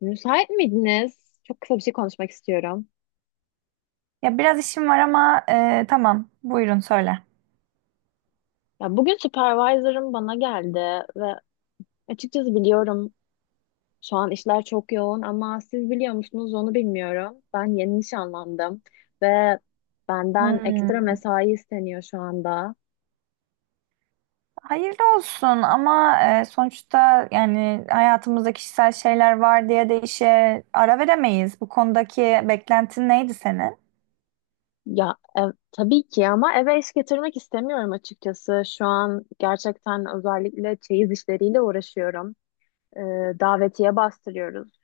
Müsait miydiniz? Çok kısa bir şey konuşmak istiyorum. Ya biraz işim var ama tamam. Buyurun söyle. Ya bugün supervisor'ım bana geldi ve açıkçası biliyorum şu an işler çok yoğun ama siz biliyor musunuz onu bilmiyorum. Ben yeni nişanlandım ve benden ekstra Hmm. mesai isteniyor şu anda. Hayırlı olsun ama sonuçta yani hayatımızda kişisel şeyler var diye de işe ara veremeyiz. Bu konudaki beklentin neydi senin? Ya tabii ki ama eve iş getirmek istemiyorum açıkçası. Şu an gerçekten özellikle çeyiz işleriyle uğraşıyorum. Ee, Davetiye bastırıyoruz.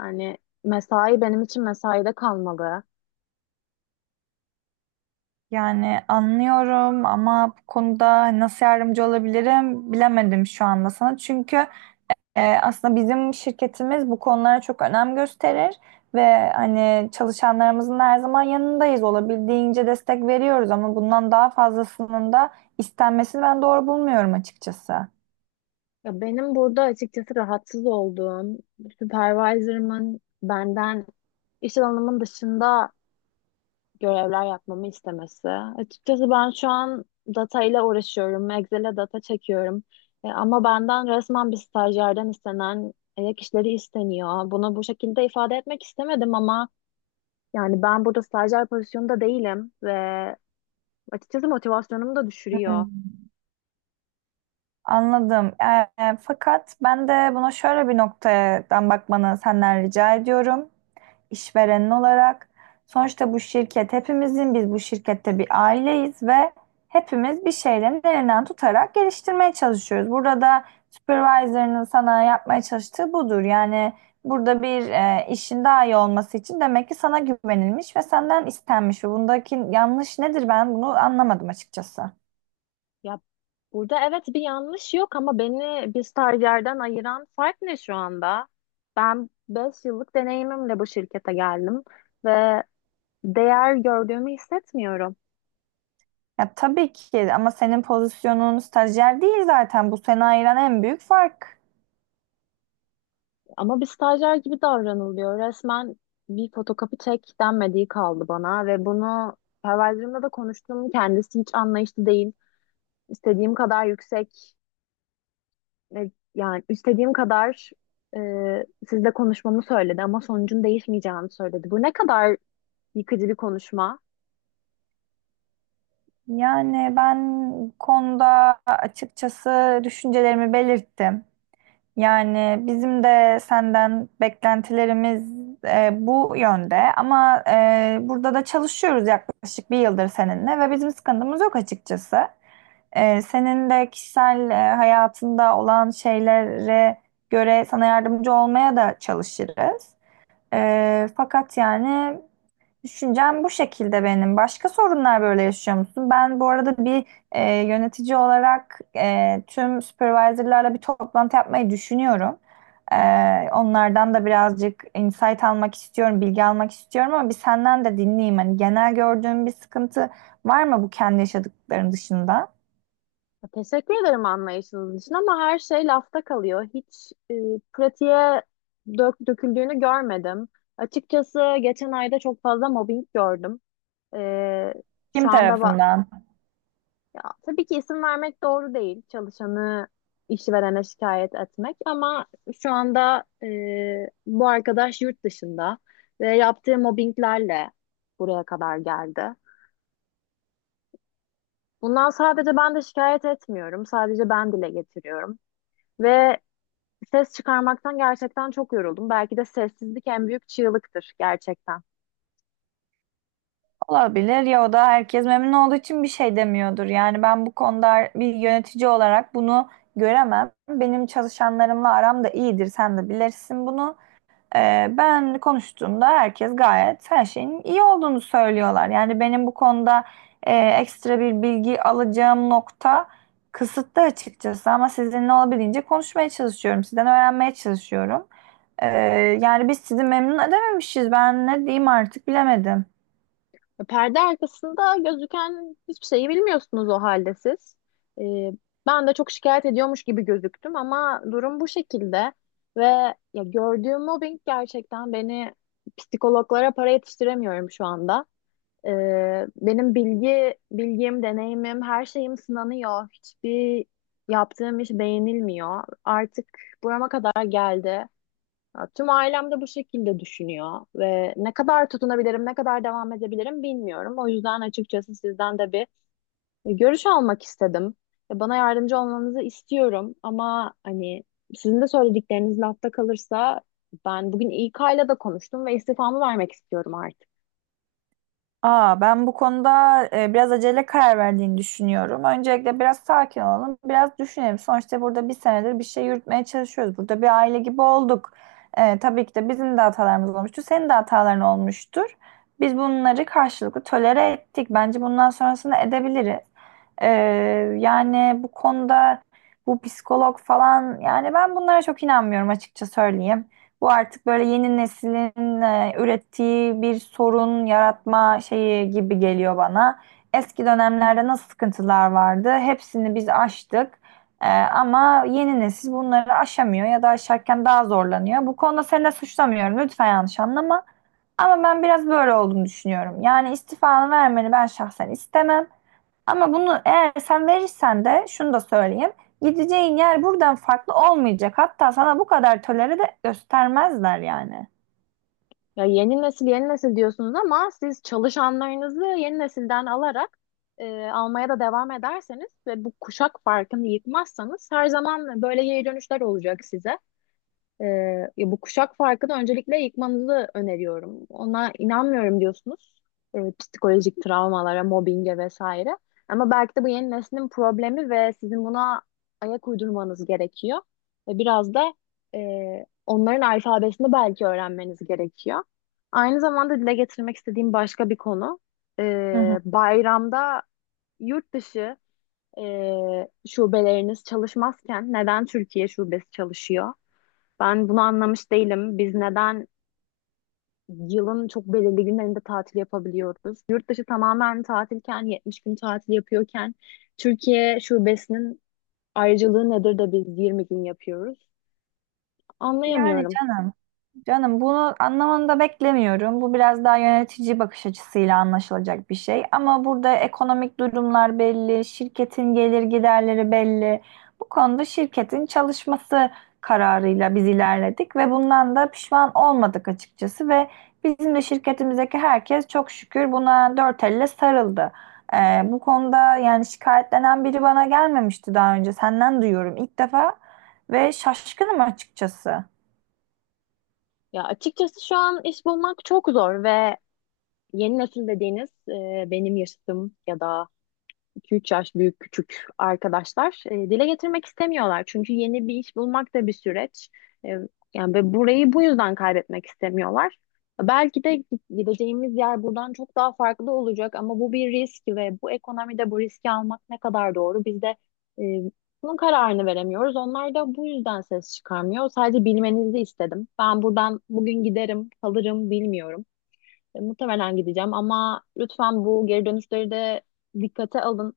Yani mesai benim için mesaide kalmalı. Yani anlıyorum ama bu konuda nasıl yardımcı olabilirim bilemedim şu anda sana. Çünkü aslında bizim şirketimiz bu konulara çok önem gösterir ve hani çalışanlarımızın da her zaman yanındayız. Olabildiğince destek veriyoruz ama bundan daha fazlasının da istenmesini ben doğru bulmuyorum açıkçası. Ya benim burada açıkçası rahatsız olduğum, supervisor'ımın benden iş alanımın dışında görevler yapmamı istemesi. Açıkçası ben şu an data ile uğraşıyorum, Excel'e data çekiyorum. Ama benden resmen bir stajyerden istenen ek işleri isteniyor. Bunu bu şekilde ifade etmek istemedim ama yani ben burada stajyer pozisyonunda değilim ve açıkçası motivasyonumu da düşürüyor. Hmm. Anladım. Fakat ben de buna şöyle bir noktadan bakmanı senden rica ediyorum. İşverenin olarak. Sonuçta bu şirket hepimizin, biz bu şirkette bir aileyiz ve hepimiz bir şeylerin elinden tutarak geliştirmeye çalışıyoruz. Burada da supervisor'ının sana yapmaya çalıştığı budur. Yani burada bir işin daha iyi olması için demek ki sana güvenilmiş ve senden istenmiş. Ve bundaki yanlış nedir, ben bunu anlamadım açıkçası. Ya burada evet bir yanlış yok ama beni bir stajyerden ayıran fark ne şu anda? Ben 5 yıllık deneyimimle bu şirkete geldim ve değer gördüğümü hissetmiyorum. Ya tabii ki ama senin pozisyonun stajyer değil zaten. Bu seni ayıran en büyük fark. Ama bir stajyer gibi davranılıyor. Resmen bir fotokopi çek denmediği kaldı bana ve bunu perverlerimle de konuştum. Kendisi hiç anlayışlı değil. İstediğim kadar yüksek ve yani istediğim kadar e, sizle konuşmamı söyledi ama sonucun değişmeyeceğini söyledi. Bu ne kadar yıkıcı bir konuşma. Yani ben bu konuda açıkçası düşüncelerimi belirttim. Yani bizim de senden beklentilerimiz bu yönde ama burada da çalışıyoruz yaklaşık bir yıldır seninle ve bizim sıkıntımız yok açıkçası. E, senin de kişisel hayatında olan şeylere göre sana yardımcı olmaya da çalışırız. Fakat yani düşüncem bu şekilde benim. Başka sorunlar böyle yaşıyor musun? Ben bu arada bir yönetici olarak tüm supervisorlarla bir toplantı yapmayı düşünüyorum. Onlardan da birazcık insight almak istiyorum, bilgi almak istiyorum ama bir senden de dinleyeyim. Hani genel gördüğün bir sıkıntı var mı bu kendi yaşadıkların dışında? Teşekkür ederim anlayışınız için ama her şey lafta kalıyor. Hiç pratiğe döküldüğünü görmedim. Açıkçası geçen ayda çok fazla mobbing gördüm. E, Kim şu anda ba- tarafından? Ya, tabii ki isim vermek doğru değil. Çalışanı işverene şikayet etmek ama şu anda bu arkadaş yurt dışında ve yaptığı mobbinglerle buraya kadar geldi. Bundan sadece ben de şikayet etmiyorum. Sadece ben dile getiriyorum. Ve ses çıkarmaktan gerçekten çok yoruldum. Belki de sessizlik en büyük çığlıktır gerçekten. Olabilir ya, o da herkes memnun olduğu için bir şey demiyordur. Yani ben bu konuda bir yönetici olarak bunu göremem. Benim çalışanlarımla aram da iyidir. Sen de bilirsin bunu. Ben konuştuğumda herkes gayet her şeyin iyi olduğunu söylüyorlar. Yani benim bu konuda ekstra bir bilgi alacağım nokta kısıtlı açıkçası. Ama sizinle olabildiğince konuşmaya çalışıyorum. Sizden öğrenmeye çalışıyorum. Ee, Yani biz sizi memnun edememişiz. Ben ne diyeyim artık bilemedim. Perde arkasında gözüken hiçbir şeyi bilmiyorsunuz o halde siz. Ee, Ben de çok şikayet ediyormuş gibi gözüktüm ama durum bu şekilde ve ya gördüğüm mobbing gerçekten beni psikologlara para yetiştiremiyorum şu anda. Benim bilgim, deneyimim, her şeyim sınanıyor. Hiçbir yaptığım iş beğenilmiyor. Artık burama kadar geldi. Ya, tüm ailem de bu şekilde düşünüyor ve ne kadar tutunabilirim, ne kadar devam edebilirim bilmiyorum. O yüzden açıkçası sizden de bir görüş almak istedim. Bana yardımcı olmanızı istiyorum ama hani sizin de söyledikleriniz lafta kalırsa ben bugün İK ile de konuştum ve istifamı vermek istiyorum artık. Aa, ben bu konuda biraz acele karar verdiğini düşünüyorum. Öncelikle biraz sakin olalım, biraz düşünelim. Sonuçta burada bir senedir bir şey yürütmeye çalışıyoruz. Burada bir aile gibi olduk. E, tabii ki de bizim de hatalarımız olmuştu, senin de hataların olmuştur. Biz bunları karşılıklı tolere ettik. Bence bundan sonrasını edebiliriz. E, Yani bu konuda bu psikolog falan, yani ben bunlara çok inanmıyorum, açıkça söyleyeyim. Bu artık böyle yeni neslin ürettiği bir sorun yaratma şeyi gibi geliyor bana. Eski dönemlerde nasıl sıkıntılar vardı? Hepsini biz aştık. E, ama yeni nesil bunları aşamıyor ya da aşarken daha zorlanıyor. Bu konuda seni de suçlamıyorum. Lütfen yanlış anlama. Ama ben biraz böyle olduğunu düşünüyorum. Yani istifanı vermeni ben şahsen istemem. Ama bunu eğer sen verirsen de şunu da söyleyeyim. Gideceğin yer buradan farklı olmayacak. Hatta sana bu kadar tolere de göstermezler yani. Ya yeni nesil yeni nesil diyorsunuz ama siz çalışanlarınızı yeni nesilden alarak almaya da devam ederseniz ve bu kuşak farkını yıkmazsanız her zaman böyle geri dönüşler olacak size. Ee, Ya bu kuşak farkını öncelikle yıkmanızı öneriyorum. Ona inanmıyorum diyorsunuz. Psikolojik travmalara, mobbinge vesaire. Ama belki de bu yeni neslin problemi ve sizin buna ayak uydurmanız gerekiyor. Ve biraz da onların alfabesini belki öğrenmeniz gerekiyor. Aynı zamanda dile getirmek istediğim başka bir konu. Hı hı. Bayramda yurt dışı e, şubeleriniz çalışmazken neden Türkiye şubesi çalışıyor? Ben bunu anlamış değilim. Biz neden yılın çok belirli günlerinde tatil yapabiliyoruz? Yurt dışı tamamen tatilken, 70 gün tatil yapıyorken Türkiye şubesinin ayrıcalığı nedir de biz 20 gün yapıyoruz? Yani Anlayamıyorum. canım. Canım, bunu anlamanı da beklemiyorum. Bu biraz daha yönetici bakış açısıyla anlaşılacak bir şey. Ama burada ekonomik durumlar belli, şirketin gelir giderleri belli. Bu konuda şirketin çalışması kararıyla biz ilerledik ve bundan da pişman olmadık açıkçası ve bizim de şirketimizdeki herkes çok şükür buna dört elle sarıldı. Bu konuda yani şikayetlenen biri bana gelmemişti daha önce. Senden duyuyorum ilk defa ve şaşkınım açıkçası. Ya açıkçası şu an iş bulmak çok zor ve yeni nesil dediğiniz benim yaşadığım ya da 2-3 yaş büyük küçük arkadaşlar dile getirmek istemiyorlar. Çünkü yeni bir iş bulmak da bir süreç. E, Yani ve burayı bu yüzden kaybetmek istemiyorlar. Belki de gideceğimiz yer buradan çok daha farklı olacak ama bu bir risk ve bu ekonomide bu riski almak ne kadar doğru? Biz de e, bunun kararını veremiyoruz. Onlar da bu yüzden ses çıkarmıyor. Sadece bilmenizi istedim. Ben buradan bugün giderim, kalırım bilmiyorum. Muhtemelen gideceğim ama lütfen bu geri dönüşleri de dikkate alın.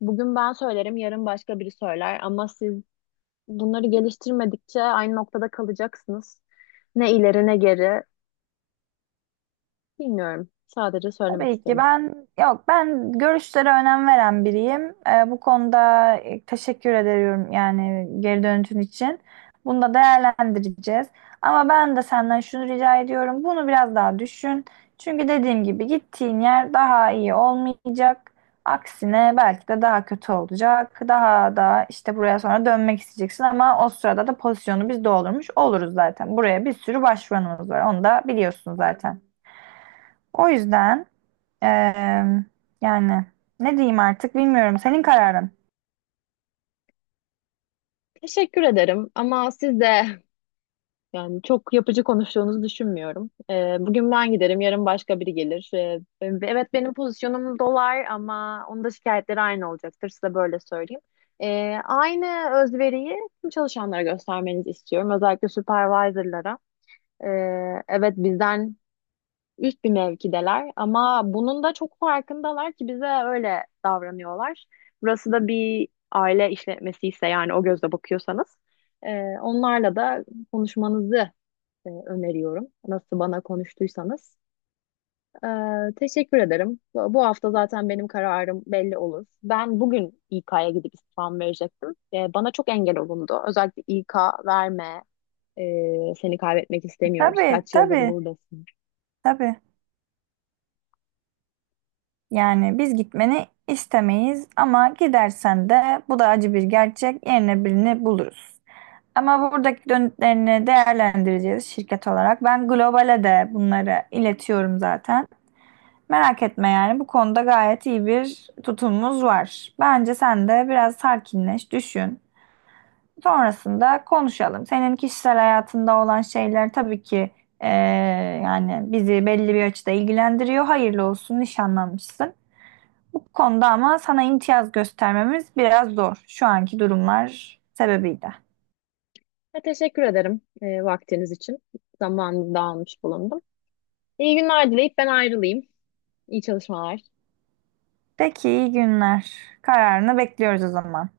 Bugün ben söylerim, yarın başka biri söyler ama siz bunları geliştirmedikçe aynı noktada kalacaksınız. Ne ileri ne geri bilmiyorum. Sadece söylemek Tabii ki istedim. ben yok, ben görüşlere önem veren biriyim. Bu konuda teşekkür ediyorum, yani geri dönütün için. Bunu da değerlendireceğiz. Ama ben de senden şunu rica ediyorum. Bunu biraz daha düşün. Çünkü dediğim gibi gittiğin yer daha iyi olmayacak. Aksine belki de daha kötü olacak. Daha da işte buraya sonra dönmek isteyeceksin ama o sırada da pozisyonu biz doldurmuş oluruz zaten. Buraya bir sürü başvuranımız var. Onu da biliyorsun zaten. O yüzden Eee, yani ne diyeyim artık bilmiyorum. Senin kararın. Teşekkür ederim ama siz de yani çok yapıcı konuştuğunuzu düşünmüyorum. Bugün ben giderim, yarın başka biri gelir. Evet benim pozisyonum dolar ama onun da şikayetleri aynı olacaktır. Size böyle söyleyeyim. Aynı özveriyi tüm çalışanlara göstermenizi istiyorum. Özellikle supervisor'lara. Ee, evet bizden üst bir mevkideler ama bunun da çok farkındalar ki bize öyle davranıyorlar. Burası da bir aile işletmesi ise yani o gözle bakıyorsanız. Onlarla da konuşmanızı öneriyorum. Nasıl bana konuştuysanız. E, Teşekkür ederim. Bu hafta zaten benim kararım belli olur. Ben bugün İK'ya gidip istifamı verecektim. Bana çok engel olundu. Özellikle İK verme, seni kaybetmek istemiyoruz. Tabii, Kaç yıldır tabii, buradasın. tabii. Yani biz gitmeni istemeyiz ama gidersen de bu da acı bir gerçek. Yerine birini buluruz. Ama buradaki dönütlerini değerlendireceğiz şirket olarak. Ben globale de bunları iletiyorum zaten. Merak etme, yani bu konuda gayet iyi bir tutumumuz var. Bence sen de biraz sakinleş, düşün. Sonrasında konuşalım. Senin kişisel hayatında olan şeyler tabii ki eee, yani bizi belli bir açıda ilgilendiriyor. Hayırlı olsun, nişanlanmışsın. Bu konuda ama sana imtiyaz göstermemiz biraz zor. Şu anki durumlar sebebiyle. Ve teşekkür ederim vaktiniz için. Zamanınızı da almış bulundum. İyi günler dileyip ben ayrılayım. İyi çalışmalar. Peki, iyi günler. Kararını bekliyoruz o zaman.